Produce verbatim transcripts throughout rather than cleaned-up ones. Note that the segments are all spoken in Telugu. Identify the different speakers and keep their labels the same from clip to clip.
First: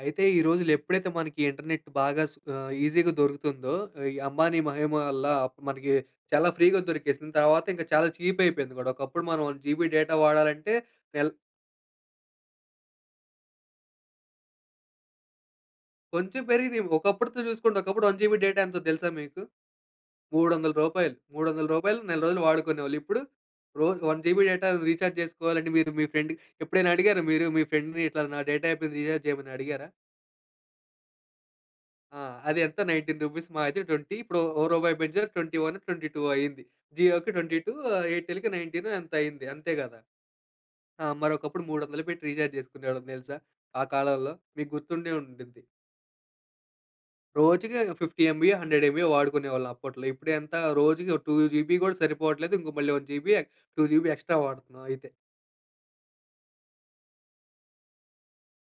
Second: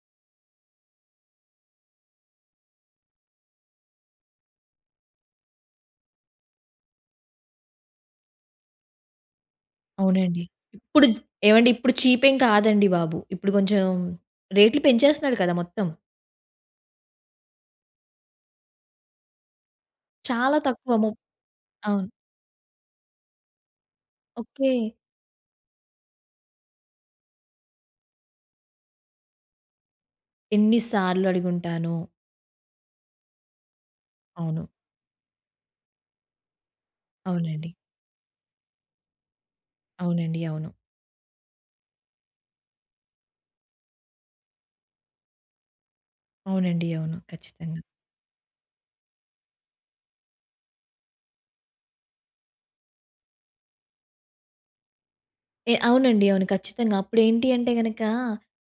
Speaker 1: అయితే, ఈ రోజులు ఎప్పుడైతే మనకి ఇంటర్నెట్ బాగా స్ ఆహ్, ఈసీ‌గా దొరుకుతుందో. ఈ అంబానీ మహిమ వల్ల మనకి చాలా ఫ్రీ‌గా దొరికేసింది. తర్వాత ఇంకా చాలా చీప్ అయిపోయింది గూడా, ఒకప్పుడు మనం వన్ జీబీ డేటా
Speaker 2: అవునండి.
Speaker 1: వాడాలంటే,
Speaker 2: ఇప్పుడు చ్
Speaker 1: నెల్
Speaker 2: ఏవండీ ఇప్పుడు చీప్ ఎం కాదండి బాబు. ఇప్పుడు కొంచెం రేట్లు పెంచేస్తున్నాడు కదా! మొత్తం.
Speaker 1: కొంచెం పెరిగినియ్. ఒకప్పుడుతో చూసుకోండి. ఒకప్పుడు వన్ జీబీ డేటా ఎంతో తెలుసా మీకు?
Speaker 2: చాలా
Speaker 1: మూడొందల
Speaker 2: తక్కువ మొ
Speaker 1: రూపాయలు. మూడొందల రూపాయలకి
Speaker 2: అవును.
Speaker 1: నెల రోజులు వాడుకునేవొళ్ళు. ఇప్పుడు? రోజుకి one GB data
Speaker 2: okay.
Speaker 1: Recharge చేసుకోవాలంటే, మీరు మీ ఫ్రెండ్‌కి ఎప్పుడైనా అడిగారా మీరు? మీ ఫ్రెండ్‌ని ఇట్లా నా డేటా అయిపోయింది. రీఛార్జ్ చేయమని అడిగారా?
Speaker 2: ఎన్ని సార్లు అడిగుంటానో!
Speaker 1: ఆ! అది ఎంత నైన్టీన్ రూపీస్ మాహా అయితే ట్వెంటీ ఇప్పుడు ఓ ఓ
Speaker 2: అవును.
Speaker 1: రూపాయి పెంచారు. ట్వెంటీ వన్ ట్వెంటీ టూ అయింది. జియోకి ట్వెంటీ
Speaker 2: అవునండి.
Speaker 1: టు ఆ ఎయిర్‌టెల్‌కి నైన్టీన్ ఎంతో అయింది. అంతే కదా!
Speaker 2: అవునండి. అవును.
Speaker 1: ఆ! మరొకప్పుడు మూడొందలు పెట్టి రీచార్జ్ చేసుకునేవాళ్ళం తెలుసా? ఆ కాలంలో. మీకు గుర్తుండే ఉండిద్ది.
Speaker 2: అవునండి. అవును.
Speaker 1: రోజుకి
Speaker 2: ఖచ్చితంగా.
Speaker 1: ఫిఫ్టీ ఎమ్‌బి‌యో, హండ్రెడ్ ఎమ్‌బి‌యో వాడుకునేవాళ్ళం అప్పట్లో. ఇప్పుడు ఎంత? రోజుకి టు జీబీ కూడా సరిపోవట్లేదు. ఇంక మళ్ళీ వన్ జీబీ ఎ టూ జీబీ ఎక్స్ట్రా వాడుతున్నాం అయితే.
Speaker 2: ఏ అవునండి. అవును. ఖచ్చితంగా. అప్పుడు ఏంటి అంటే గనక,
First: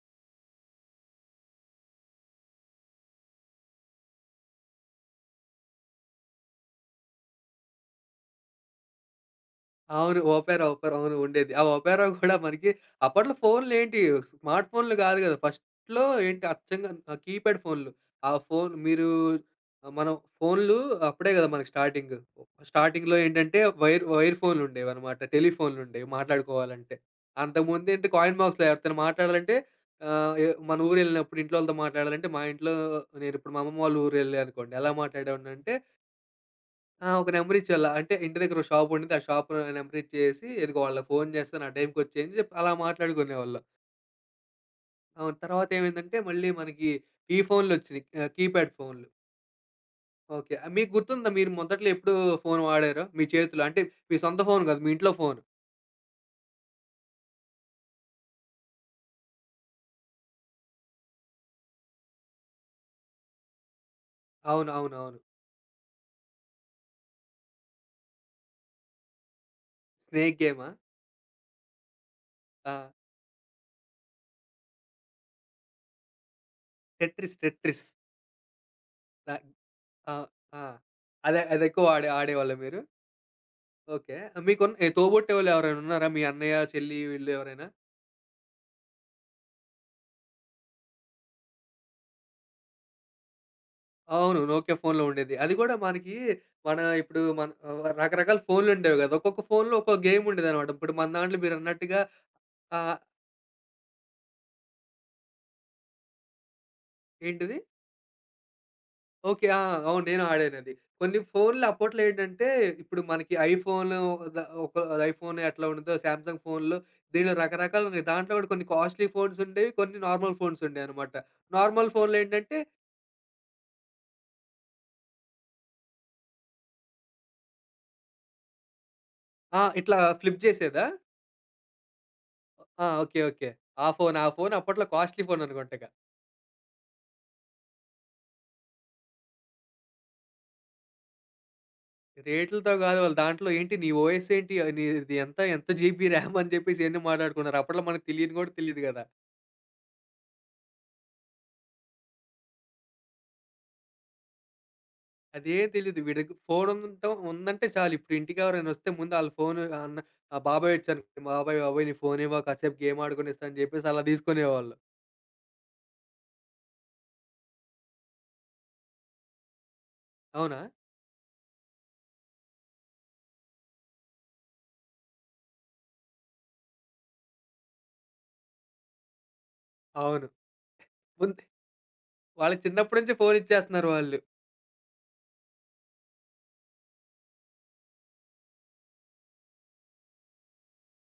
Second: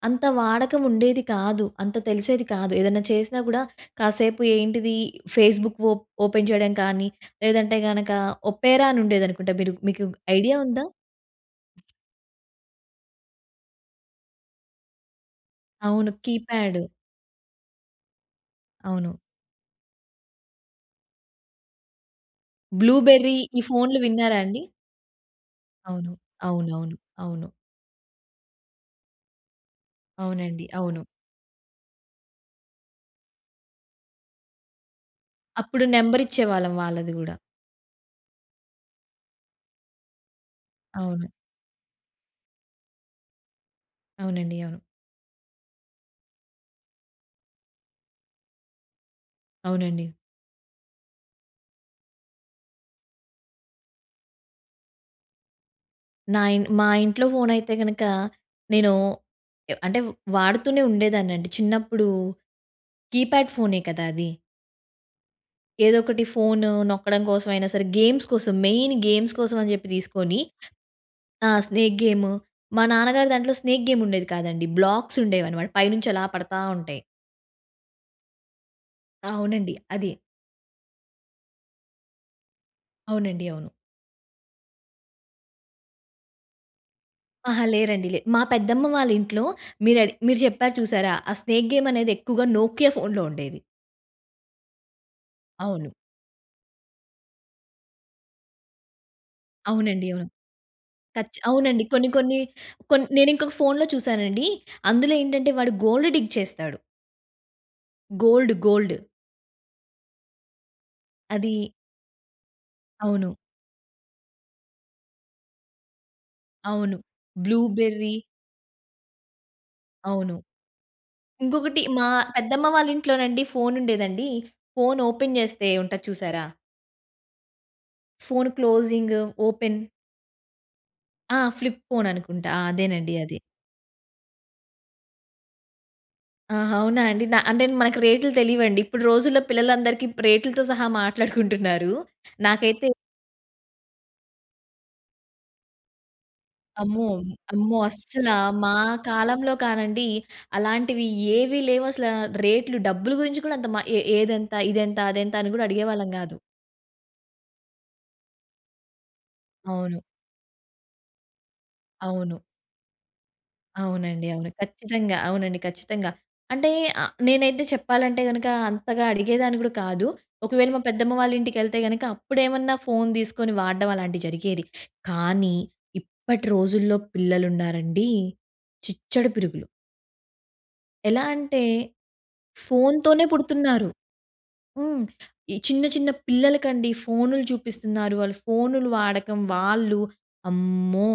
Speaker 2: అంత వాడకం ఉండేది కాదు. అంత తెలిసేది కాదు. ఏదైనా చేసినా కూడా కాసేపు ఏంటిది ఫేస్‌బుక్ ఓప్ ఓపెన్ చేయడం కానీ లేదంటే గనుక, ఒపెరా అని ఉండేది అనుకుంటా. మీరు మీకు
Speaker 1: అవును.
Speaker 2: ఐడియా
Speaker 1: ఓపెరా,
Speaker 2: ఉందా?
Speaker 1: ఓపెరా అవును. ఉండేది. ఆ ఓపెరా కూడా మనకి అప్పట్లో ఫోన్‌లు ఏంటి స్మార్ట్ ఫోన్‌లు కాదు గదా! ఫస్ట్‌లో
Speaker 2: అవును.
Speaker 1: ఏంటి,
Speaker 2: కీప్యాడ్.
Speaker 1: అచ్చంగా కీప్యాడ్ ఫోన్‌లు. ఆ ఫోన్ మీరు
Speaker 2: అవును.
Speaker 1: మనం ఫోన్‌లు అప్పుడే కదా! మనకి స్టార్టింగ్. స్టార్టింగ్‌లో
Speaker 2: బ్లుబెర్రీ
Speaker 1: ఏంటంటే,
Speaker 2: ఈ ఫోన్‌లు
Speaker 1: వైర్ వైర్
Speaker 2: విన్నారా అండి?
Speaker 1: ఫోన్‌లు ఉండేవన్నమాట. టెలిఫోన్‌లుండేవి
Speaker 2: అవును. అవునవును.
Speaker 1: మాట్లాడుకోవాలంటే.
Speaker 2: అవును.
Speaker 1: అంతకు ముందేంటి? కాయిన్ బాక్స్‌లో ఎవరితో మాట్లాడాలంటే ఆహ్, ఎ
Speaker 2: అవునండి.
Speaker 1: మన
Speaker 2: అవును.
Speaker 1: ఊరెళ్ళినప్పుడు ఇంట్లో వాళ్ళతో మాట్లాడాలంటే, మా ఇంట్లో నేను ఇప్పుడు మా అమ్మమ్మ వాళ్ళ ఊరెళ్ళా అనుకోండి. ఎలా మాట్లాడేవాడినంటే
Speaker 2: అప్పుడు నెంబరిచ్చేవాళ్ళం
Speaker 1: ఆ!
Speaker 2: వాళ్ళది
Speaker 1: ఒక
Speaker 2: గూడా.
Speaker 1: నెంబర్ ఇచ్చేవాళ్ళు. అంటే, ఇంటి దగ్గర ఒక షాపుండింది. ఆ షాప్‌లో నెంబర్ ఇచ్చేసి, ఇదిగో వాళ్ళకి
Speaker 2: అవును.
Speaker 1: ఫోన్ చేస్తాను, ఆ టైమ్‌కి వచ్చేయ్, అని చెప్పి, అలా మాట్లాడుకునేవాళ్ళం.
Speaker 2: అవునండి. అవును.
Speaker 1: అవును. తర్వాతేమైందంటే, మళ్ళీ మనకీ, ఈ ఫోన్‌లొచ్చినియి ఆహ్, కీప్యాడ్ ఫోన్‌లు.
Speaker 2: అవునండి.
Speaker 1: ఓకే. ఆహ్, మీకు గుర్తుందా, మీరు మొదట్లో ఎప్పుడూ ఫోన్ వాడారో, మీ చేతిలో, అంటే, మీ సొంత ఫోన్ గాదు, మీ ఇంట్లో ఫోను?
Speaker 2: నా ఇన్ మా ఇంట్లో ఫోనయితే గనకా, నేనూ ఎ అంటే, వాడుతూనే ఉండేదాన్నండి. చిన్నప్పుడూ కీప్యాడ్ ఫోనే కదా! అది.
Speaker 1: అవునవునవును.
Speaker 2: ఏదోకటి ఫోను నొక్కడం కోసమైనా సరే. గేమ్స్ కోసం, మెయిన్ గేమ్స్ కోసం అని చెప్పి
Speaker 1: స్నేక్
Speaker 2: తీసుకోని,
Speaker 1: గేమా?
Speaker 2: ఆ! Snake game. మా
Speaker 1: ఆ!
Speaker 2: నాన్నగారు దాంట్లో స్నేక్ గేముండేది కాదండి. బ్లాక్సుండేవనమాట. పై నుంచలా పడతా ఉంటాయి.
Speaker 1: Tetris, Tetris. నా
Speaker 2: అవునండి.
Speaker 1: ఆ!
Speaker 2: అది.
Speaker 1: ఆ! అదే అదెక్కువాడే ఆడేవాళ్ళా మీరు?
Speaker 2: అవునండి. అవును.
Speaker 1: ఓకే. ఆహ్, మీకున్ ఈ తోబుట్టువులెవరైనున్నారా? మీ అన్నయ్య, చెల్లి వీళ్ళు
Speaker 2: అహా!
Speaker 1: ఎవరైనా?
Speaker 2: లేరండి లే మా పెద్దమ్మ వాళ్ళింట్లో, మీరు అడి మీరు చెప్పారు చూశారా? ఆ స్నేక్ గేమనేది ఎక్కువగా నోకియా ఫోన్‍లో ఉండేది.
Speaker 1: అవును. నోకియా ఫోన్‌లో ఉండేది. అది గూడా
Speaker 2: అవును.
Speaker 1: మనకీ, మనా ఇప్పుడు మన్ ఆహ్, రకరకాల ఫోన్‌లుండేవి గాదు. ఒక్కొక్క ఫోన్‌లో ఒక్కో
Speaker 2: అవునండి. అవును.
Speaker 1: గేముండేదనమాట. ఇప్పుడు మన దాంట్లో
Speaker 2: టచ్
Speaker 1: మీరు
Speaker 2: అవునండి.
Speaker 1: అన్నట్టుగా
Speaker 2: కొన్ని కొన్నీ
Speaker 1: ఆహ్
Speaker 2: కొన్ నేనింకొక ఫోన్‌లో చూశానండీ. అందులో ఏంటంటే, వాడు గోల్డ్ డిగ్ చేస్తాడు.
Speaker 1: ఏంటిది?
Speaker 2: Gold, gold.
Speaker 1: ఓకె. ఆ! అవును. నేను ఆడానది. కొన్ని
Speaker 2: అదీ
Speaker 1: ఫోన్‌లు అప్పట్లో ఏంటంటే, ఇప్పుడు
Speaker 2: అవును.
Speaker 1: మనకి ఐఫోను ద ఒక ఐఫోన్ ఎట్లా ఉంటుందో శాంసంగ్ ఫోన్‌లు,
Speaker 2: అవును.
Speaker 1: దీనిలో
Speaker 2: బ్లూ
Speaker 1: రకరకాలున్నాయి.
Speaker 2: బెర్రీ
Speaker 1: దాంట్లో కూడా కొన్ని కాస్ట్లీ ఫోన్స్ ఉండేవి, కొన్ని నార్మల్
Speaker 2: అవును.
Speaker 1: ఫోన్స్ ఉండేవన్నమాట.
Speaker 2: ఇంకొకటి
Speaker 1: నార్మల్
Speaker 2: మా
Speaker 1: ఫోన్‌‌‌‌‌‌‌లో ఏంటంటే
Speaker 2: పెద్దమ్మ వాళ్ళ ఇంట్లోనండి, ఫోన్ ఉండేదండి. ఫోన్ ఓపెన్ చేస్తే ఉంటది చూసారా ఫోన్ క్లోజింగ్,
Speaker 1: ఆ!
Speaker 2: ఓపెన్!
Speaker 1: ఇట్లా ఫ్లిప్ చేసేదా?
Speaker 2: ఆ! ఫ్లిప్ ఫోన్ అనుకుంటా
Speaker 1: ఆ!
Speaker 2: అదేనండి
Speaker 1: ఓకె.
Speaker 2: అది.
Speaker 1: ఓకె. ఆ ఫోనా? ఆ ఫోన్ అప్పట్లో కాస్ట్లీ ఫోన్ అనుకుంటగా?
Speaker 2: ఆహా! అవునా అండి, న అంటే మనకు రేట్లు తెలీయవండి. ఇప్పుడు రోజుల్లో పిల్లలందరికీ రేట్లతో సహా మాట్లాడుకుంటున్నారు.
Speaker 1: రేట్లతో
Speaker 2: నాకైతే
Speaker 1: కాదు వాళ్ళు దాంట్లో ఏంటి? నీ ఓయస్ ఏంటి? నీ నీది ఎంత, ఎంత జీబీ ర్యామ్? అని చెప్పేసి ఎన్ని
Speaker 2: అమ్మో!
Speaker 1: మాట్లాడుకున్నారు.
Speaker 2: అమ్మో!
Speaker 1: అప్పట్లో మనకు తెలీను
Speaker 2: అస్సలా
Speaker 1: కూడా
Speaker 2: మా
Speaker 1: తెలీదు కదా!
Speaker 2: కాలంలో కానండి అలాంటివి ఏవి లేవసలా. రేట్లు డబ్బులు గురించి కూడా అంత మ ఏ ఏదెంత? ఇదెంత? అదెంత? అని
Speaker 1: అదే
Speaker 2: కూడా
Speaker 1: తెలీదు.
Speaker 2: అడిగేవాళ్ళం
Speaker 1: వీడి దగ్గర
Speaker 2: కాదు.
Speaker 1: ఫోన్ ఉందంట ఉందంటే చాలు. ఇప్పుడింటికి ఎవరైనా వస్తే, ముందు ఆల్ల ఫోన్ అన్న
Speaker 2: అవును.
Speaker 1: ఆహ్, బాబాయ్ వచ్చారు. బాబాయ్, బాబాయ్ నీ ఫోన్
Speaker 2: అవును.
Speaker 1: ఇవ్వా, కాసేపు గేమ్ ఆడుకొనిస్తా అని చెప్పేసలా
Speaker 2: అవునండి. అవును.
Speaker 1: తీసుకునేవాళ్ళు.
Speaker 2: ఖచ్చితంగా. అవునండి. ఖచ్చితంగా. అంటే అ నేనైతే చెప్పాలంటే గనుక అంతగా అడిగేదాన్ని కూడా కాదు.
Speaker 1: అవునా?
Speaker 2: ఒకవేళ మా పెద్దమ్మ వాళ్ళింటికెళ్తే గనుక అప్పుడేమన్నా ఫోన్ తీసుకొని వాడడం అలాంటివి జరిగేది. కానీ ఇప్పటి రోజుల్లో పిల్లలున్నారండి చిచ్చడ పిరుగులు.
Speaker 1: అవును.
Speaker 2: ఎలా
Speaker 1: ఉంది.
Speaker 2: అంటే,
Speaker 1: వాళ్ళకి చిన్నప్పటి నుంచే
Speaker 2: ఫోన్‌తోనే
Speaker 1: ఫోన్ ఇచ్చేస్తున్నారు
Speaker 2: పుడుతున్నారు.
Speaker 1: వాళ్ళు.
Speaker 2: హ్మ్. ఈ చిన్న చిన్న పిల్లలకండి ఫోన్‌లు చూపిస్తున్నారు. వాళ్ళు ఫోన్‌‌లు వాడకం వాళ్ళు అమ్మో!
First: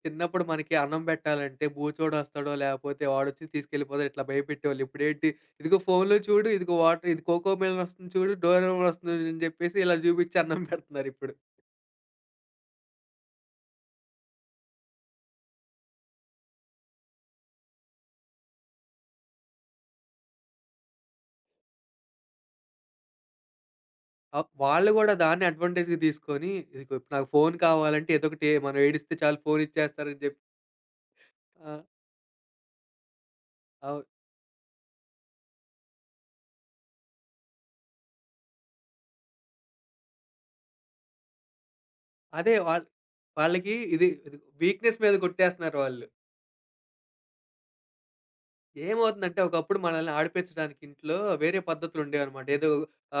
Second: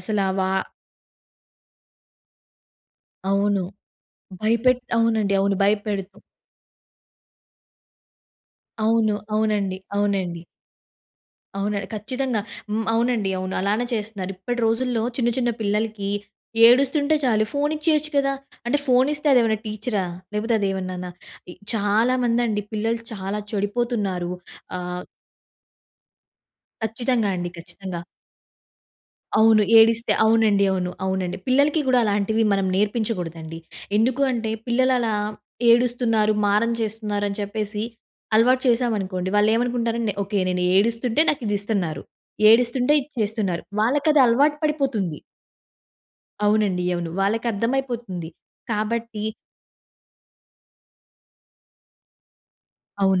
Speaker 2: అసల
Speaker 1: చిన్నప్పుడు
Speaker 2: వా
Speaker 1: మనకి అన్నం పెట్టాలంటే బూచోడొస్తాడో, లేపోతే వాడొచ్చి
Speaker 2: అవును.
Speaker 1: తీసుకెళ్ళిపోతాడు ఇట్లా
Speaker 2: భయపెట్
Speaker 1: భయపెట్టేవాళ్ళు. ఇప్పుడేంటి
Speaker 2: అవునండి అవును.
Speaker 1: ఇదిగో ఫోన్‌లో
Speaker 2: భయపెడుతం
Speaker 1: చూడు, ఇదిగో వాటర్ ఇది 'కోకోమెలన్' వస్తుంది చూడు, 'డోరెమాన్'
Speaker 2: అవును.
Speaker 1: వస్తుంది అని
Speaker 2: అవునండి.
Speaker 1: చెప్పేసి ఇలా చూపించి
Speaker 2: అవునండి.
Speaker 1: అన్నం పెడుతున్నారిప్పుడు.
Speaker 2: అవునండి. ఖచ్చితంగా హ్మ్. అవునండి. అవును. అలానే చేస్తున్నారు. ఇప్పటి రోజుల్లో చిన్న చిన్న పిల్లలకి ఏడుస్తుంటే చాలు. ఫోన్ ఇచ్చేయొచ్చు కదా! అంటే ఫోన్ ఇస్తే అదేమన్నా టీచరా? లేకపోతే అదేమన్నానా? ఇ చాలామందండి పిల్లలు చాలా చెడిపోతున్నారు.
Speaker 1: అవ్ వాళ్ళు
Speaker 2: ఆహ్
Speaker 1: గూడా దాన్నే అడ్వాంటేజ్‌గా తీసుకొని, ఇది కు నాకు
Speaker 2: ఖచ్చితంగా అండి.
Speaker 1: ఫోన్
Speaker 2: ఖచ్చితంగా.
Speaker 1: కావాలంటే, ఏదోకటి మనం ఏడిస్తే చాలు ఫోన్
Speaker 2: అవును.
Speaker 1: ఇచ్చేస్తారు
Speaker 2: ఏడిస్తే
Speaker 1: అని చెప్పి
Speaker 2: అవునండి అవును. అవునండి. పిల్లలకి
Speaker 1: ఆ!
Speaker 2: గుడా అలాంటివి మనం నేర్పించకూడదండి.
Speaker 1: అవును.
Speaker 2: ఎందుకుంటే, పిల్లలు అలా ఏడుస్తున్నారు, మారం చేస్తున్నారు, అని చెప్పేసి అలవాటు చేశామనుకోండి వాళ్ళేమనుకుంటారంటే, ఓకే. నేను ఏడుస్తుంటే నాకు ఇది ఇస్తున్నారు.
Speaker 1: అదే వాళ్ళ్
Speaker 2: ఏడుస్తుంటే ఇది చేస్తున్నారు.
Speaker 1: వాళ్ళకి ఇది
Speaker 2: వాళ్ళకి అది
Speaker 1: ఇ
Speaker 2: అలవాటు
Speaker 1: వీక్‌‌‌నెస్స్ మీద
Speaker 2: పడిపోతుంది.
Speaker 1: కొట్టేస్తున్నారు వాళ్ళు.
Speaker 2: అవునండి అవును. వాళ్ళకర్థమైపోతుంది. కాబట్టి
Speaker 1: ఏమవుతుందంటే, ఒకప్పుడు మనల్ని ఆడిపించడానికి ఇంట్లో, వేరే పద్ధతులు ఉండేవన్నమాట. ఏదో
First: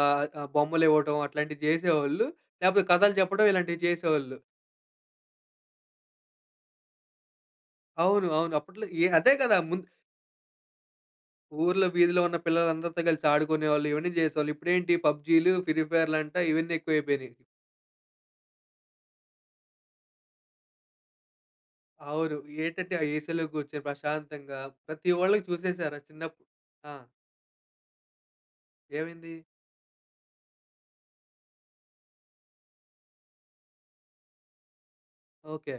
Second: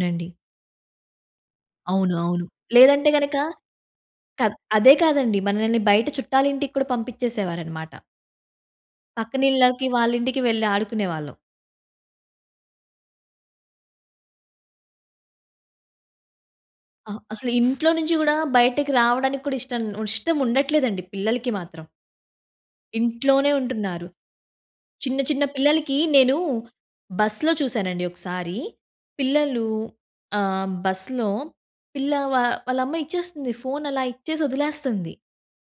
Speaker 1: ఆహ్, ఆ బొమ్మలివ్వటం అట్లాంటివి
Speaker 2: అవును.
Speaker 1: చేసేవాళ్ళు.
Speaker 2: అవును.
Speaker 1: లేకపోతే
Speaker 2: లేదంటే
Speaker 1: కథలు
Speaker 2: గనక
Speaker 1: చెప్పడం ఇలాంటివి చేసేవాళ్ళు.
Speaker 2: కాద్ అదే కాదండి, మనల్ని బయట చుట్టాల ఇంటికి కూడా పంపించేసేవారన్నమాట.
Speaker 1: అవును. అవును. అప్పట్లో ఎ అదే కదా! ముంద్
Speaker 2: పక్కనిళ్ళకి, వాళ్ళింటికి వెళ్ళి ఆడుకునేవాళ్ళం.
Speaker 1: ఊర్లో వీధిలో ఉన్న పిల్లలందరితో కలిసి ఆడుకునేవాళ్ళు. ఇవన్నీ చేసేవాళ్ళు. ఇప్పుడేంటి, పబ్జీలు ఫ్రీఫైర్లు అంటా! ఇవన్నీ
Speaker 2: ఆహ్!
Speaker 1: ఎక్కువయిపోయినయి.
Speaker 2: అసలు ఇంట్లో నుంచి గూడా బయటకి రావడానికి కూడా ఇష్టం ఇష్టం ఉండట్లేదండి పిల్లలకి మాత్రం.
Speaker 1: అవును. ఏంటంటే, ఆ ఏసీలో
Speaker 2: ఇంట్లోనే
Speaker 1: కూర్చొని
Speaker 2: ఉంటున్నారు.
Speaker 1: ప్రశాంతంగా, ప్రతి
Speaker 2: చిన్న, చిన్న
Speaker 1: వాళ్ళకి చూసేసారా
Speaker 2: పిల్లలకి నేను
Speaker 1: చిన్నప్పుడు ఆ!
Speaker 2: బస్‌లో చూశానండి ఒకసారి,
Speaker 1: ఏమైంది?
Speaker 2: పిల్లలు ఆహ్, బస్‌లో పిల్ల వా వాళ్ళ అమ్మ ఇచ్చేస్తుంది. ఫోన్ అలా ఇచ్చేసి వదిలేస్తంది.
Speaker 1: ఓకే.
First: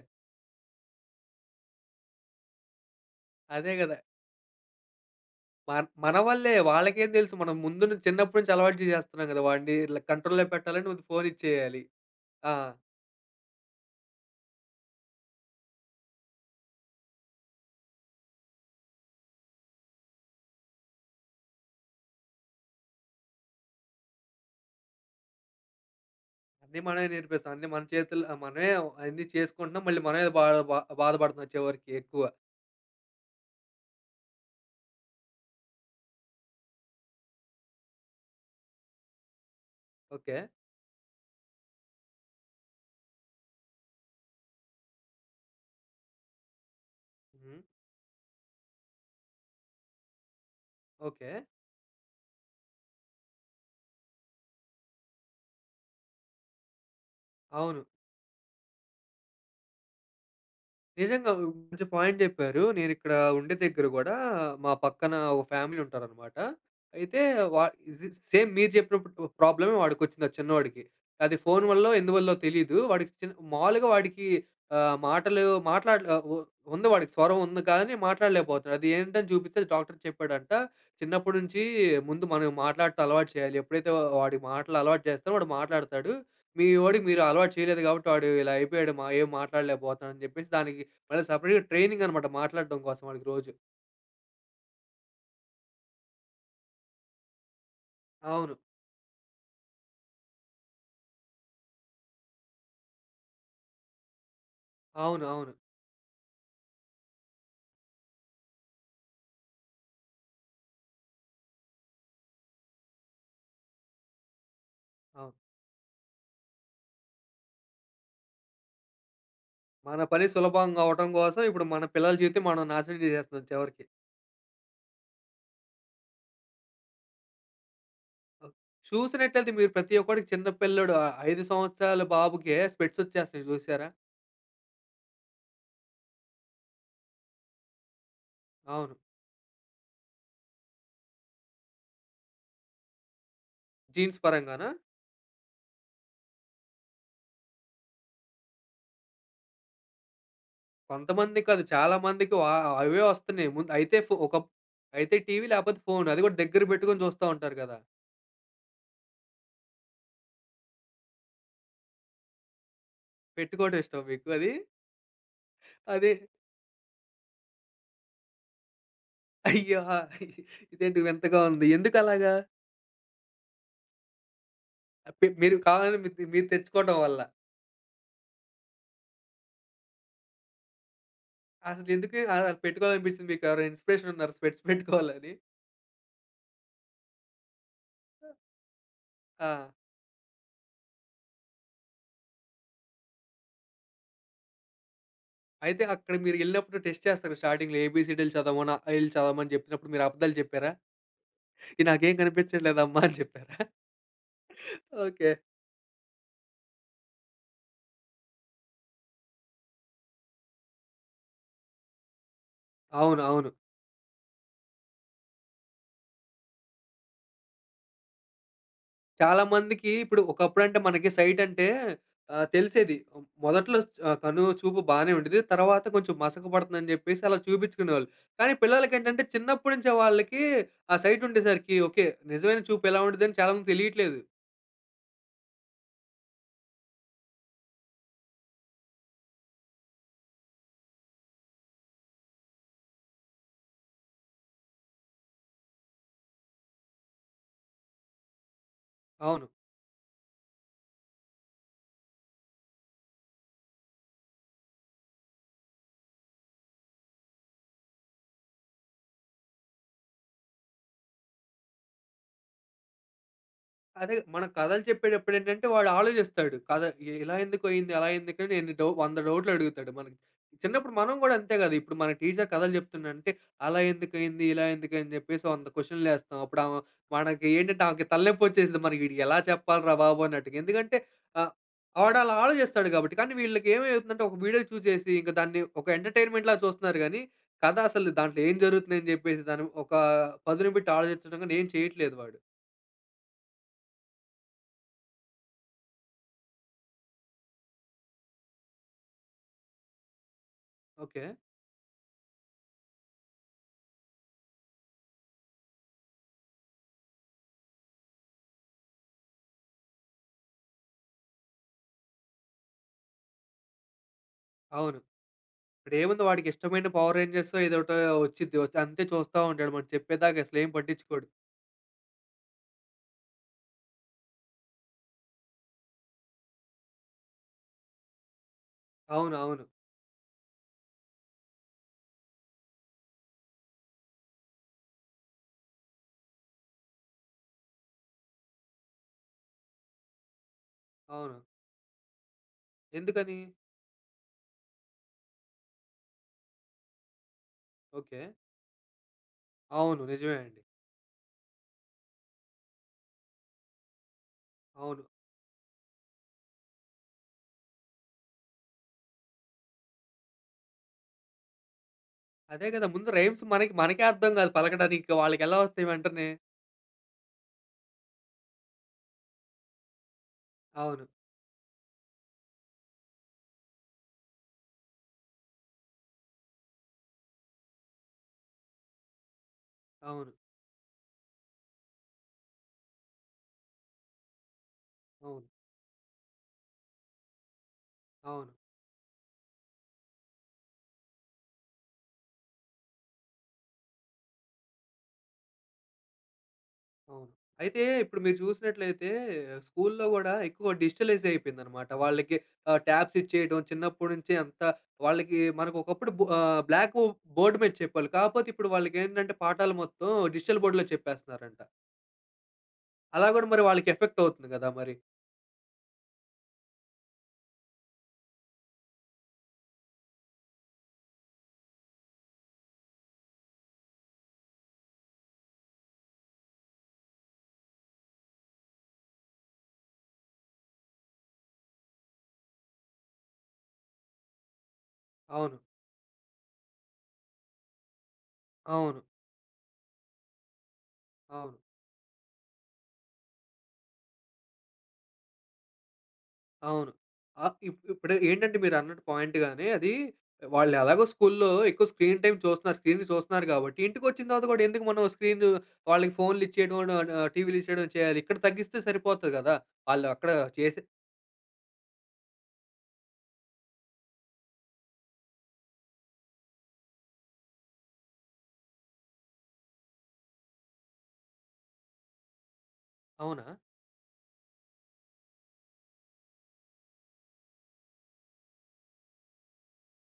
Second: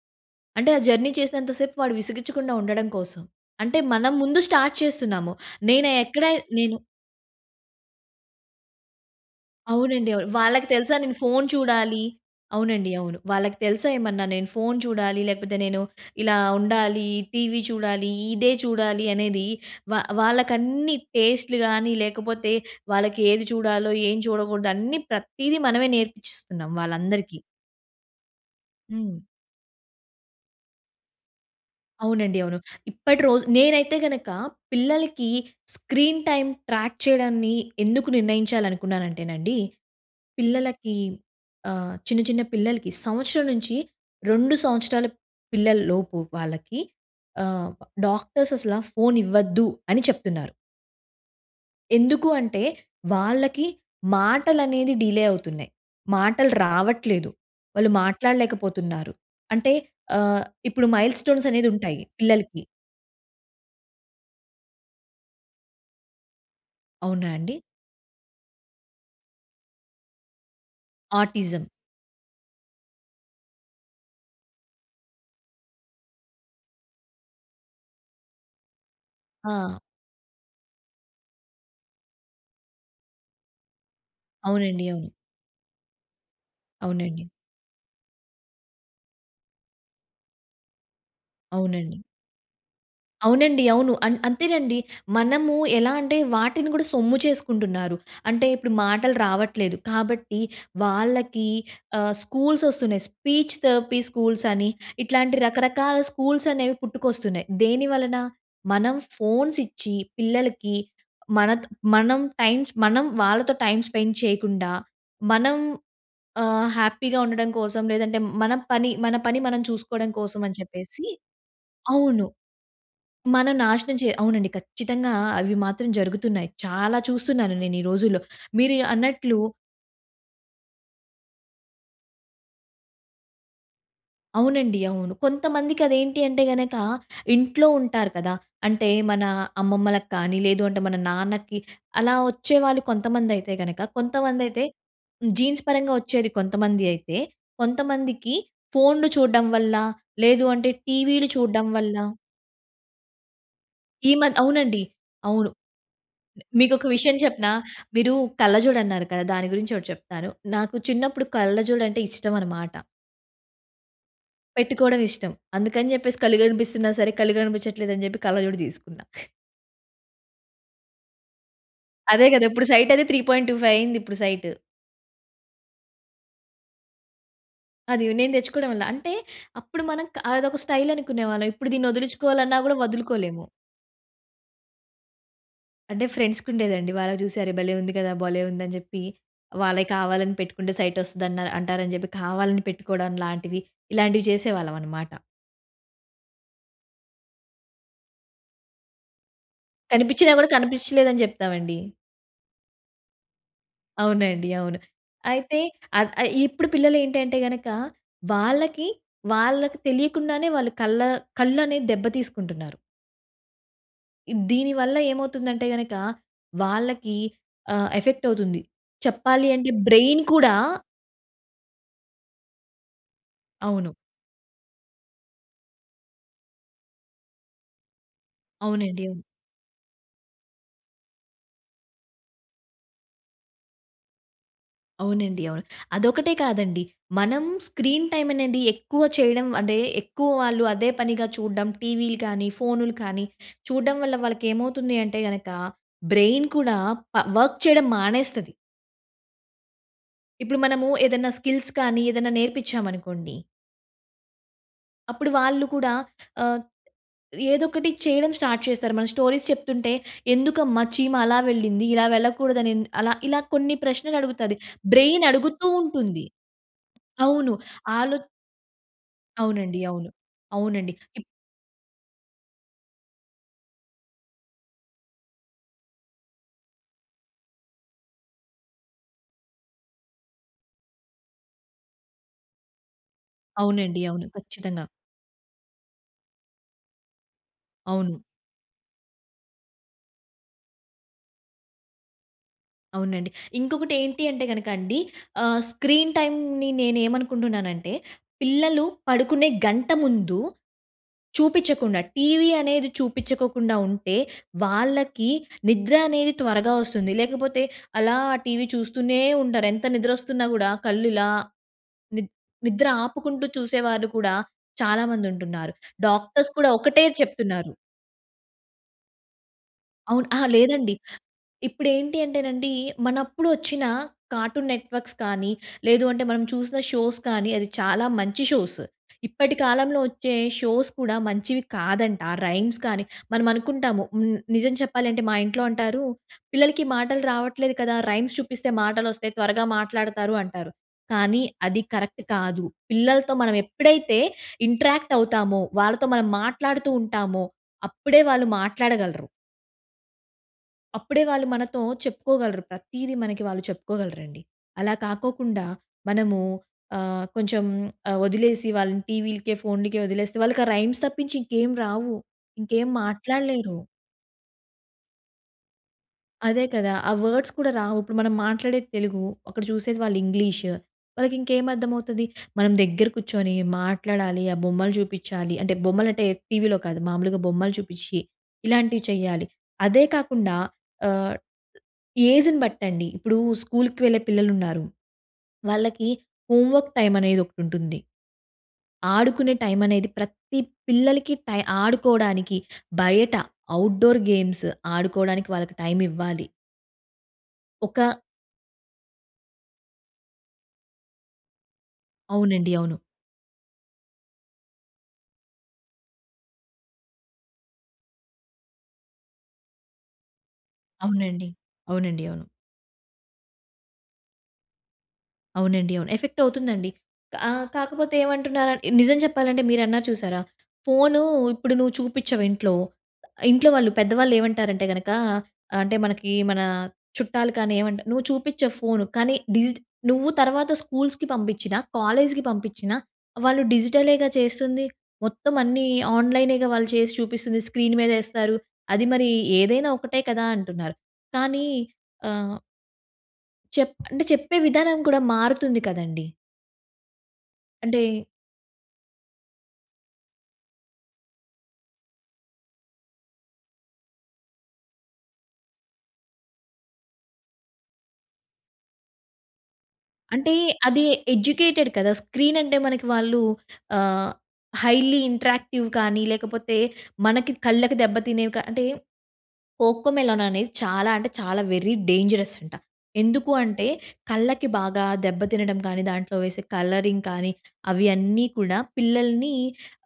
Speaker 2: అంటే ఆ జర్నీ చేసినంత‌సేపు వాడు విసిగించకుండా ఉండడం కోసం.
Speaker 1: అదే
Speaker 2: అంటే
Speaker 1: కదా!
Speaker 2: మనం ముందు స్టార్ట్ చేస్తున్నాము.
Speaker 1: మన్
Speaker 2: నేను
Speaker 1: మన
Speaker 2: ఎక్కడ
Speaker 1: వళ్ళే.
Speaker 2: నేను
Speaker 1: వాళ్ళకేం తెలుసు మనం ముందు నుం చిన్నప్పటి నుంచి అలవాటు చేసేస్తున్నాం కదా! వాడిని
Speaker 2: అవునండి అవును.
Speaker 1: కంట్రోల్లో
Speaker 2: వాళ్ళకి
Speaker 1: పెట్టాలంటే
Speaker 2: తెలుసా
Speaker 1: ముందు
Speaker 2: నేను
Speaker 1: ఫోన్
Speaker 2: ఫోన్
Speaker 1: ఇచ్చేయాలి.
Speaker 2: చూడాలి
Speaker 1: ఆ!
Speaker 2: అవునండి అవును. వాళ్ళకి తెలుసా ఏమన్నా నేను ఫోన్ చూడాలి, లేకపోతే నేను ఇలా ఉండాలి, టీవీ చూడాలి, ఇదే చూడాలి అనేది వా వాళ్ళకన్నీ టేస్ట్‌లు‌గాని లేకపోతే వాళ్ళకేది చూడాలో ఏం చూడకూడదో అన్నీ ప్రతీదీ మనమే నేర్పిచ్చిస్తున్నాం
Speaker 1: అన్నీ మనమే
Speaker 2: వాళ్ళందరికీ.
Speaker 1: నేర్పిస్తాం. మన చేతుల్లో మనమే
Speaker 2: హ్మ్.
Speaker 1: అన్నీ చేసుకుంటున్నాం, మళ్ళీ మనమే బాధ బా బాధ బాధపడుతున్నాం చివరికి ఎక్కువ.
Speaker 2: అవునండి అవును. ఇప్పటి రోజు నేనైతే గనుక పిల్లలకి స్క్రీన్ టైమ్ ట్రాక్ చేయడాన్ని ఎందుకు నిర్ణయించాలనుకున్నానంటేనండి,
Speaker 1: ఓకే.
Speaker 2: పిల్లలకి ఆహ్, చిన్న, చిన్న పిల్లలకి సంవత్సరం నుంచి రెండు సంవత్సరాల పిల్లల‌లోపు వాళ్ళకి
Speaker 1: హ్మ్.
Speaker 2: ఆహ్, డాక్టర్స్ అసలా ఫోన్ ఇవ్వద్దని చెప్తున్నారు.
Speaker 1: ఓకే.
Speaker 2: ఎందుకు అంటే వాళ్ళకి మాటలనేది డిలే అవుతున్నాయి. మాటలు రావట్లేదు.
Speaker 1: అవును.
Speaker 2: వాళ్ళు మాట్లాడలేకపోతున్నారు. అంటే ఆహ్, ఇప్పుడు మైల్
Speaker 1: నిజంగా వ్
Speaker 2: స్టోన్స్ అనేది
Speaker 1: మంచి
Speaker 2: ఉంటాయి
Speaker 1: పాయింట్ చెప్పారు.
Speaker 2: పిల్లలకి
Speaker 1: నేనిక్కడ ఉండే దగ్గర కూడా మా పక్కన ఓ ఫ్యామిలీ ఉంటారనమాట. అయితే
Speaker 2: అవునా అండి?
Speaker 1: వా ఈజ్ స్ సేమ్ మీరు చెప్పినప్పుడు ప్రాబ్లమే వాడికొచ్చింది ఆ చిన్నోడికి. అది ఫోన్
Speaker 2: ఆటిజం.
Speaker 1: వల్లో ఎందువల్లో తెలీదు వాడికి చి మావులుగా వాడికి ఆహ్, మాటలు మాట్లాడగా ఉ ఉంది వాడికి స్వరం ఉంది, కాని మాట్లాడలేకపోతున్నాడు. అది ఏంటని చూపిస్తే
Speaker 2: ఆ!
Speaker 1: డాక్టర్ చెప్పాడంట, "చిన్నప్పటి నుంచి ముందు మనం మాట్లాడటం అలవాటు చేయాలి. ఎప్పుడైతే వా వాడి మాటలు
Speaker 2: అవునండి
Speaker 1: అలవాటు
Speaker 2: అవును.
Speaker 1: చేస్తారో వాడు మాట్లాడతాడు. మీ వోడికి మీరు
Speaker 2: అవునండి.
Speaker 1: అలవాటు చేయలేదు కాబట్టి వాడు ఇలా అయిపోయాడు మా ఏం మాట్లాడలేకపోతున్నాడని చెప్పేసి" దానికి మళ్ళా సెపరేట్‌
Speaker 2: అవునండి.
Speaker 1: ట్రైనింగ్ అనమాట మాట్లాడటం కోసం వాడికి రోజు.
Speaker 2: అవునండి అవును. అన్ అంతేనండి, మనము ఎలా అంటే వాటిని కూడా సొమ్ము చేసుకుంటున్నారు. అంటే
Speaker 1: అవును.
Speaker 2: ఇప్పుడు మాటలు రావట్లేదు, కాబట్టి వాళ్ళకి ఆహ్, స్కూల్స్ వస్తున్నాయి. స్పీచ్ థెరపీ స్కూల్స్ అని
Speaker 1: అవును
Speaker 2: ఇట్లాంటి
Speaker 1: అవును.
Speaker 2: రకరకాల స్కూల్స్ అనేవి పుట్టుకొస్తున్నాయి. దేనివలన, మనం ఫోన్స్ ఇచ్చి పిల్లలకి మన మనం టైమ్ స్ మనం వాళ్ళతో టైమ్ స్పెండ్ చేయకుండా
Speaker 1: అ!
Speaker 2: మనం ఆహ్, హ్యాపీగా ఉండడం కోసం లేదంటే మన పని, మన పని మనం
Speaker 1: మన
Speaker 2: చూసుకోవడం
Speaker 1: పని
Speaker 2: కోసం అని
Speaker 1: సులభంగా
Speaker 2: చెప్పేసి
Speaker 1: అవటం కోసం ఇప్పుడు మన పిల్లల
Speaker 2: అవును.
Speaker 1: జీవితం మనం నాశనం చేసేస్తున్నాం
Speaker 2: మనం
Speaker 1: చివరికి.
Speaker 2: నాశనం చే అవునండి ఖచ్చితంగా అవి మాత్రం జరుగుతున్నాయి. చాలా చూస్తున్నాను నేనీ రోజుల్లో. మీరీ అన్నట్లు
Speaker 1: చూసినట్టయితే మీరు ప్రతి ఒక్కడికి చిన్న పిల్లోడు, ఐ ఐదు సంవత్సరాల బాబుకే స్పెక్ట్స్ వచ్చేస్తున్నయి చూసారా?
Speaker 2: అవునండి. అవును. కొంతమందికి అది ఏంటి అంటే గనక ఇంట్లో ఉంటారు కదా! అంటే
Speaker 1: అవును.
Speaker 2: మన అమ్మమ్మలకి కానీ, లేదు అంటే మన నాన్నకి, అలా వచ్చేవాళ్ళు కొంతమంది అయితే గనక
Speaker 1: జీన్స్
Speaker 2: కొంతమందైతే
Speaker 1: పరంగానా?
Speaker 2: హ్మ్. జీన్స్ పరంగా వచ్చేది కొంతమంది అయితే, కొంతమందికి ఫోన్‌లు చూడడం వల్ల, లేదు అంటే టీవీలు
Speaker 1: కొంతమందికి కాదు.
Speaker 2: చూడడం వల్ల
Speaker 1: చాలా మందికి వహ్ అవే వస్తన్నాయి. ముందు అయితే
Speaker 2: ఈ
Speaker 1: ఫొ ఒక
Speaker 2: మద్ అవునండి.
Speaker 1: అయితే టీవీ
Speaker 2: అవును.
Speaker 1: లేపోతే ఫోన్. అది గూడా దగ్గర
Speaker 2: మీకు ఒక
Speaker 1: పెట్టుకొని
Speaker 2: విషయం
Speaker 1: చూస్తా
Speaker 2: చెప్పనా?
Speaker 1: ఉంటారు గదా!
Speaker 2: మీరు కళ్ళజోడు అన్నారు కదా! దాని గురించి ఒకటి చెప్తాను. నాకు చిన్నప్పుడు కళ్ళజోడు అంటే ఇష్టం అనమాట.
Speaker 1: పెట్టుకోవడం ఇష్టమా మీకు అదీ?
Speaker 2: పెట్టుకోవడం ఇష్టం. అందుకని చెప్పేసి
Speaker 1: అది
Speaker 2: కళ్ళు కనిపిస్తన్నా సరే కళ్ళు కనిపిచ్చట్లేదని జెప్పి కళ్ళజోడు తీసుకున్నా.
Speaker 1: అయ్యా! ఇదేంటి వింతగా ఉంది. ఎందుకు
Speaker 2: అదే
Speaker 1: అలాగా?
Speaker 2: కదా! ఇప్పుడు సైటైతే త్రీ పాయింట్ టూఫైవ్ అయింది ఇప్పుడు సైట్.
Speaker 1: అ పి మీరు కావాలని మీర్ మీరు తెచ్చుకోడం వల్ల.
Speaker 2: అది నేను తెచ్చుకోవడం వల్ల. అంటే అప్పుడు మనం క అదొక స్టైల్ అనుకునేవాళ్ళం. ఇప్పుడు
Speaker 1: అసలు
Speaker 2: దీన్ని
Speaker 1: ఎందుకు ఆహ్,
Speaker 2: వదిలిచ్చుకోవాలన్నా కూడా
Speaker 1: పెట్టుకోవాలి అనిపిచ్చింది
Speaker 2: వదులుకోలేము.
Speaker 1: మీకు? ఎవరైనా ఇన్స్‌పిరేషన్ ఉన్నారా స్పెక్ట్స్ పెట్టుకోవాలని?
Speaker 2: అంటే ఫ్రెండ్స్‌కుండేదండి. వాళ్ళకి చూసి అరే భలే ఉంది కదా! భలే ఉందని జెప్పి
Speaker 1: ఆ!
Speaker 2: వాళ్ళయి కావాలని పెట్టుకుంటే సైట్ వస్తది అన్నా అంటారని చెప్పి కావాలని పెట్టుకోవడం లాంటివి, ఇలాంటివి చేసేవాళ్లమనమాట.
Speaker 1: అయితే అక్కడ మీరు ఎళ్ళినప్పుడు టెస్ట్ చేస్తారు స్టార్టింగ్‌లో. ఏబిసిడిలు చదవమని. అఆఇలు చదవమని చెప్పినప్పుడు. మీరు
Speaker 2: కనిపించినా
Speaker 1: అబద్దాలు
Speaker 2: గూడా
Speaker 1: చెప్పారా?
Speaker 2: కనిపించలేదు అని జెప్తామండి.
Speaker 1: ఇది నాకేం కనిపించట్లేదమ్మ అని చెప్పారా?
Speaker 2: అవునండి. అవును.
Speaker 1: ఓకె.
Speaker 2: అయితే అద్ అయి ఇప్పుడు పిల్లలేంటంటే గనక. వాళ్ళకి వాళ్ళకి తెలియకుండానే వాళ్ళు కళ్ళ కళ్ళనేది దెబ్బ తీసుకుంటున్నారు.
Speaker 1: అవును. అవును.
Speaker 2: ఇ దీని వల్ల ఏమవుతుందంటే గనక. వాళ్ళకీ ఆహ్, ఎఫెక్ట్ అవుతుంది.
Speaker 1: చాలా
Speaker 2: చెప్పాలి అంటే
Speaker 1: మందికి ఇప్పుడు
Speaker 2: బ్రైన్ కూడా
Speaker 1: ఒకప్పుడు అంటే మనకి సైట్ అంటే ఆహ్, తెలిసేది. మొదట్లో
Speaker 2: అవును.
Speaker 1: చ్ ఆహ్, కను చూపు బానే ఉండేది. తర్వాత కొంచెం మసక పడుతుందని జెప్పేసి, అలా చూపించుకునేవాళ్ళు. కానీ పిల్లలకి
Speaker 2: అవునండి. అవును.
Speaker 1: ఏంటంటే, చిన్నప్పటి నుంచే వాళ్ళకీ ఆ సైట్ ఉండేసరికి ఓకే. నిజమైన చూపు ఎలా ఉంటదని చాలా మందికి తెలీట్లేదు.
Speaker 2: అవునండి. అవును. అదొక్కటే కాదండి మనం స్క్రీన్ టైమ్ అనేది ఎక్కువ చేయడం అంటే, ఎక్కువ వాళ్ళు అదే పనిగా చూడ్డం టీవీలు కానీ, ఫోన్‌లు కానీ చూడ్డం వల్ల వాళ్ళకి ఏమవుతుంది అంటే గనక, బ్రైన్ కూడా ప వర్క్ చేయడం మానేస్తది.
Speaker 1: అవును.
Speaker 2: ఇప్పుడు మనము ఏదైనా స్కిల్స్ కానీ ఏదైనా నేర్పించామనుకోండి. అప్పుడు వాళ్ళు కూడా ఆహ్, ఏదో ఒకటి చేయడం స్టార్ట్ చేస్తారు. మన స్టోరీస్ చెప్తుంటే, "ఎందుకమ్మా చీమ అలా వెళ్ళింది. ఇలా వెళ్ళకూడదనిది." అలా ఇలా కొన్ని
Speaker 1: అదే మన
Speaker 2: ప్రశ్నలడుగుతాది.
Speaker 1: కథలు
Speaker 2: బ్రైన్
Speaker 1: చెప్పేటప్పుడు ఏంటంటే,
Speaker 2: అడుగుతూ
Speaker 1: వాడు
Speaker 2: ఉంటుంది.
Speaker 1: ఆలోచిస్తాడు. కథ ఇలా
Speaker 2: అవును.
Speaker 1: ఎందుకైంది అలా
Speaker 2: ఆలో
Speaker 1: ఎందుకు అని ఎన్ని డౌ వంద
Speaker 2: అవునండి.
Speaker 1: డౌట్‌లడుగుతాడు
Speaker 2: అవును.
Speaker 1: మనని. చిన్నప్పుడు
Speaker 2: అవునండి.
Speaker 1: మనం
Speaker 2: ఇప్
Speaker 1: గూడా అంతే గదా. ఇప్పుడు మన టీచర్ కథలు జెప్తున్నాదంటే, అలా ఎందుకైంది? ఇలా ఎందుకని జెప్పేసి వంద క్వెషన్‌లేస్తాం. అప్పుడు ఆమ మనకేంటంటే, ఆమెకి తలనొప్పి వచ్చేసిద్ది, మనం వీడికి ఎలా చెప్పాలి రా బాబు! అన్నట్టుగా. ఎందుకంటే ఆహ్, వాడు అలా ఆలోచిస్తాడు గాబట్టి. కానీ వీళ్ళకి
Speaker 2: అవునండి.
Speaker 1: ఏమైతుందంటే,
Speaker 2: అవును.
Speaker 1: ఒక వీడియో
Speaker 2: ఖచ్చితంగా.
Speaker 1: చూసేసి. ఇంక దాన్ని ఒక ఎంటర్టైన్‌మెంట్‌ లాగా చూస్తున్నారు గానీ, కథ అసలు
Speaker 2: అవును.
Speaker 1: దాంట్లో ఏం జరుగుతుంది అని జెప్పేసి. దాని ఒకా పదును బెట్టి ఆలోచించడం గాని ఏం చేయట్లేదు వాడు.
Speaker 2: అవునండి. ఇంకొకటి ఏంటి అంటే కనుక అండి ఆహ్, స్క్రీన్ టైంని నేను ఏమనుకుంటున్నానంటే, పిల్లలు పడుకునే గంట ముందు
Speaker 1: ఓకె.
Speaker 2: చూపించకుండా, టీవీ అనేది చూపించకోకుండా ఉంటే వాళ్ళకి నిద్ర అనేది త్వరగా వస్తుంది. లేకపోతే అలా అ టీవీ చూస్తూనే ఉంటారు. ఎంత నిద్రొస్తున్నా కూడా కళ్ళు ఇలా ని నిద్ర ఆపుకుంటూ చూసేవారు కూడా
Speaker 1: అవును.
Speaker 2: చాలామంది ఉంటున్నారు.
Speaker 1: ఇప్పుడు ఏముంది వాడికి
Speaker 2: డాక్టర్స్ కూడా
Speaker 1: ఇష్టమైన
Speaker 2: ఒకటే
Speaker 1: పవర్ రేంజర్సొ
Speaker 2: చెప్తున్నారు.
Speaker 1: ఏదో ఒకటొ వచ్చింది. అంతే చూస్తా ఉంటాడు. మనం
Speaker 2: అవును.
Speaker 1: చెప్పేదాకా
Speaker 2: అహా!
Speaker 1: అసలు ఏం
Speaker 2: లేదండి.
Speaker 1: పట్టించుకోడు.
Speaker 2: ఇప్పుడు ఏంటి అంటేనండి. మనప్పుడు వచ్చిన కార్టూన్ నెట్వర్క్స్ కానీ లేదు అంటే మనం చూసిన షోస్ కానీ అది చాలా మంచి షోస్.
Speaker 1: అవును
Speaker 2: ఇప్పటి
Speaker 1: అవును.
Speaker 2: కాలంలో వచ్చే షోస్ కూడా మంచివి కాదంట. ఆ రైమ్స్ కానీ, మనం అనుకుంటాము. హ్మ్, నిజం చెప్పాలంటే మా ఇంట్లో అంటారు "పిల్లలకి మాటలు రావట్లేదు కదా, రైమ్స్ చూపిస్తే మాటలొస్తాయి. త్వరగా మాట్లాడతారు" అంటారు.
Speaker 1: అవును.
Speaker 2: కానీ అది కరెక్ట్ కాదు. పిల్లలతో
Speaker 1: ఎందుకని?
Speaker 2: మనం ఎప్పుడైతే ఇంట్రాక్ట్ అవుతామో, వాళ్ళతో మనం మాట్లాడుతూ ఉంటామో అప్పుడే
Speaker 1: ఓకె.
Speaker 2: వాళ్ళు మాట్లాడగలరు.
Speaker 1: అవును. నిజమే అండి.
Speaker 2: అప్పుడే వాళ్ళు మనతో చెప్పుకోగలరు. ప్రతీది మనకి వాళ్ళు చెప్పుకోగలరండి. అలా
Speaker 1: అవును.
Speaker 2: కాకోకుండా మనము ఆహ్, కొంచెం వదిలేసి వాళ్ళని టీవీ‌లకే, ఫోన్‌లకే వదిలేస్తే వాళ్ళకి ఆ రైమ్స్ తప్పించి ఇంకేమి రావు.
Speaker 1: అదే గద,
Speaker 2: ఇంకేం
Speaker 1: ముందు రైమ్స్ మనకి
Speaker 2: మాట్లాడలేరు.
Speaker 1: మనకే అర్థం కాదు. పలకడానికి ఇంకా వాళ్ళకెలా వస్తాయి వెంటనే.
Speaker 2: అదే కదా! ఆ వర్డ్స్ కూడా రావు. ఇప్పుడు మనం మాట్లాడేది తెలుగు. అక్కడ చూసేది వాళ్ళు ఇంగ్లీష్.
Speaker 1: అవును.
Speaker 2: వాళ్ళకి ఇంకేమి అర్థమవుతుంది. మనం దగ్గర కూర్చొని మాట్లాడాలి, ఆ బొమ్మలు చూపించాలి. అంటే బొమ్మలంటే టీవీలో కాదు, మామూలుగా బొమ్మలు చూపించి ఇలాంటివి చేయాలి. అదే
Speaker 1: అవును.
Speaker 2: కాకుండా ఆహ్, ఏజ్‌ని బట్టండి ఇప్పుడు స్కూల్‌కి వెళ్ళే పిల్లలు ఉన్నారు.
Speaker 1: అవును.
Speaker 2: వాళ్ళకి హోం వర్క్ టైం అనేది ఒకటి ఉంటుంది.
Speaker 1: అవును.
Speaker 2: ఆడుకునే టైం అనేది ప్రతి పిల్లలకి టై ఆడుకోవడానికి, బయట అవుట్ డోర్ గేమ్స్ ఆడుకోవడానికి వాళ్ళకి టైం ఇవ్వాలి.
Speaker 1: అవును. అయితే.
Speaker 2: ఒకా
Speaker 1: ఇప్పుడు మీరు చూసినట్లయితే. స్కూల్లో కూడా ఎక్కువ డిజిటలైజ్ అయిపోయింది అన్నమాట. వాళ్ళకి
Speaker 2: అవునండి
Speaker 1: ఆహ్,
Speaker 2: అవును.
Speaker 1: టాబ్స్ ఇచ్చేయడం చిన్నప్పటి నుంచి అంత, వాళ్ళకి మనకి ఒకప్పుడు బు ఆహ్, బ్లాకు బోర్డ్ మీద చెప్పారు. కాకపోతే ఇప్పుడు వాళ్ళకి ఏంటంటే పాఠాలు మొత్తం డిజిటల్ బోర్డ్‌లో
Speaker 2: అవునండి.
Speaker 1: చెప్పేస్తున్నారంట.
Speaker 2: అవునండి అవును.
Speaker 1: అలా కూడా మరి వాళ్ళకి ఎఫెక్ట్ అవుతుంది కదా, మరి.
Speaker 2: అవునండి అవును. ఎఫెక్ట్ అవుతుందండి. ఆ! కాకపోతే ఏమంటున్న నిజం చెప్పాలంటే మీరు అన్నారు చూశారా. ఫోను ఇప్పుడు నువ్వు చూపించవ్ ఇంట్లో. ఆహ్, ఇంట్లో వాళ్ళు, పెద్దవాళ్ళు ఏమంటారంటే గనుక అంటే మనకి మన చుట్టాలు కానీ ఏమంటా నువ్వు చూపించవ్ ఫోన్ కానీ డిజి నువ్వు తర్వాత స్కూల్స్‌కి పంపించినా, కాలేజ్‌కి పంపించినా వాళ్ళు డిజిటలె‌గా చేస్తుంది. మొత్తం
Speaker 1: అవును.
Speaker 2: అన్నీ ఆన్‍లైనె‌గా వాళ్ళు చేసి చూపిస్తుంది. స్క్రీన్ మీదేస్తారు.
Speaker 1: అవును.
Speaker 2: అది మరీ ఏదైనా ఒకటే కదా అంటున్నారు.
Speaker 1: అవును.
Speaker 2: కానీ, ఆహ్ చెప్ అంటే చెప్పే విధానం కూడా మారుతుంది కదండీ.
Speaker 1: అవును. అహ్, ఇప్
Speaker 2: అంటే.
Speaker 1: ఇప్పుడు ఏంటంటే మీరు అన్నట్టు పాయింట్‌గానే అదీ వాళ్ళు ఎలాగో స్కూల్లో ఎక్కువ స్క్రీన్ టైం చూస్తున్నారు. స్క్రీన్‌న్ని చూస్తున్నారు కాబట్టి ఇంటికి వచ్చిన తర్వాత కూడా ఎందుకు మనం స్క్రీను వాళ్ళకి ఫోన్‌లిచ్చేయడం ట్ ట్ టీవీలెచ్చేయడం చేయాలి? ఇక్కడ తగ్గిస్తే సరిపోతది కదా! వాళ్ళు అక్కడ
Speaker 2: అంటే
Speaker 1: చేసి
Speaker 2: అది ఎడ్యూకెటెడ్ కదా! స్క్రీన్ అంటే మనకి వాళ్ళు ఆహ్, హైలీ ఇంటెరాక్టివ్ కానీ లేకపోతే, మనకి కళ్ళకి దెబ్బ తినేవి కా అంటే 'కోకోమెలన్' అనేది చాలా అంటే చాలా వెరీ డేంజరస్ అంట. ఎందుకు
Speaker 1: అవునా?
Speaker 2: అంటే కళ్ళకి బాగా దెబ్బతినడం కానీ, దాంట్లో వేసే కలరింగ్ కానీ అవి అన్నీ కూడా పిల్లల్ని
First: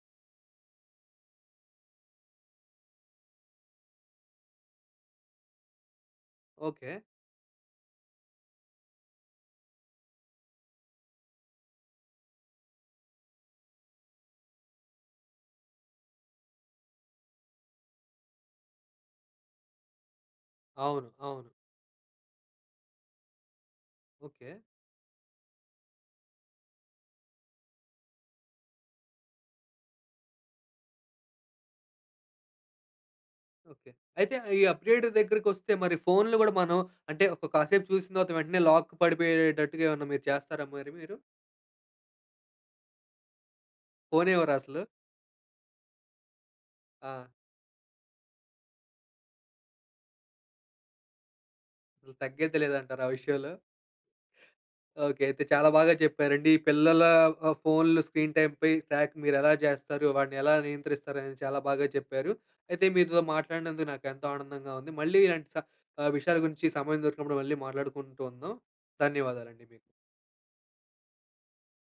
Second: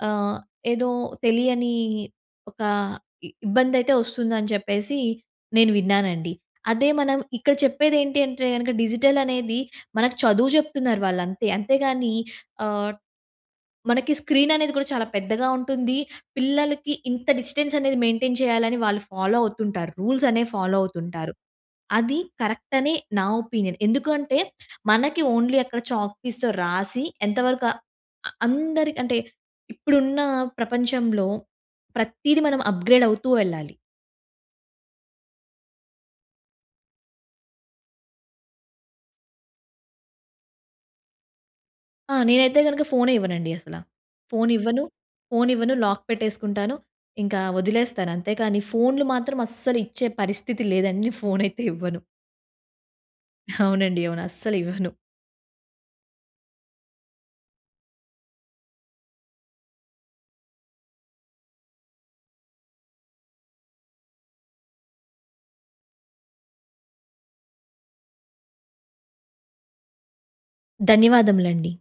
Speaker 2: ఆహ్, ఏదో తెలియని ఒక ఇబ్బందైతే వస్తుందని చెప్పేసి నేను విన్నానండి. అదే
Speaker 1: ఓకె.
Speaker 2: మనం ఇక్కడ చెప్పేది ఏంటి అంటే గనక డిజిటల్ అనేది, మనకు చదువు చెప్తున్నారు వాళ్ళు అంతే. అంతేగాని ఆహ్, మనకి స్క్రీన్ అనేది కూడా చాలా పెద్దగా ఉంటుంది. పిల్లలకి ఇంత డిస్టెన్స్ అనేది మెయింటైన్ చేయాలని వాళ్ళు ఫాలో అవుతుంటారు. రూల్స్ అనేవి ఫాలో
Speaker 1: అవును.
Speaker 2: అవుతుంటారు.
Speaker 1: అవును.
Speaker 2: అది కరెక్ట్ అనె, నా ఒపీనియన్. ఎందుకంటే
Speaker 1: ఓకె.
Speaker 2: మనకి ఓన్లీ అక్కడ చాక్ పీస్‌తో రాసి, ఎంతవరక అ అందరికి అంటే, ఇప్పుడున్న ప్రపంచంలో ప్రతీది మనం అప్‌గ్రేడ్ అవుతూ ఎళ్ళాలి.
Speaker 1: అయితే ఆహ్, ఈ అప్‌డేట్ దగ్గరకి వస్తే మరి ఫోన్‌లు కూడ మనం అంటే, ఒక కాసేపు చూసిన తర్వాత వెంటనే లాక్ పడిపోయేటట్టుగా ఏమన్నా మీరు చేస్తారా మరి మీరు?
Speaker 2: ఆ! నేనైతే గనుక ఫోనే ఇవ్వనండి అసల.
Speaker 1: ఫోనే
Speaker 2: ఫోన్
Speaker 1: ఇవ్వరా అసలు?
Speaker 2: ఇవ్వను. ఫోన్ ఇవ్వను లాక్ పెట్టేసుకుంటాను.
Speaker 1: ఆ!
Speaker 2: ఇంకా వదిలేస్తాను అంతే కానీ, ఫోన్‌లు మాత్రం అస్సలు ఇచ్చే పరిస్థితి లేదండి. నేను ఫోన్ అయితే ఇవ్వను.
Speaker 1: అసల తగ్గేదేలేదంటారా ఆ విషయంలో.
Speaker 2: అవునండి. అవును. అస్సలివ్వను.
Speaker 1: ఓకె. అయితే చాలా బాగా చెప్పారండి. పిల్లల ఆహ్, ఫోన్‌లు స్క్రీన్ టైంపై ట్రాక్ మీరు ఎలా చేస్తారు? వాడిని ఎలా నియంత్రిస్తారు? అని చాలా బాగా చెప్పారు. అయితే మీతో మాట్లాడినందుకు నాకు ఎంతో ఆనందంగా ఉంది. మళ్ళీ ఇలాంటి స ఆహ్, విషయాల గురించి సమయం దొరికినప్పుడు మళ్ళీ మాట్లాడుకుంటూ ఉందాం. ధన్యవాదాలండి మీకు.
Speaker 2: ధన్యవాదములండి.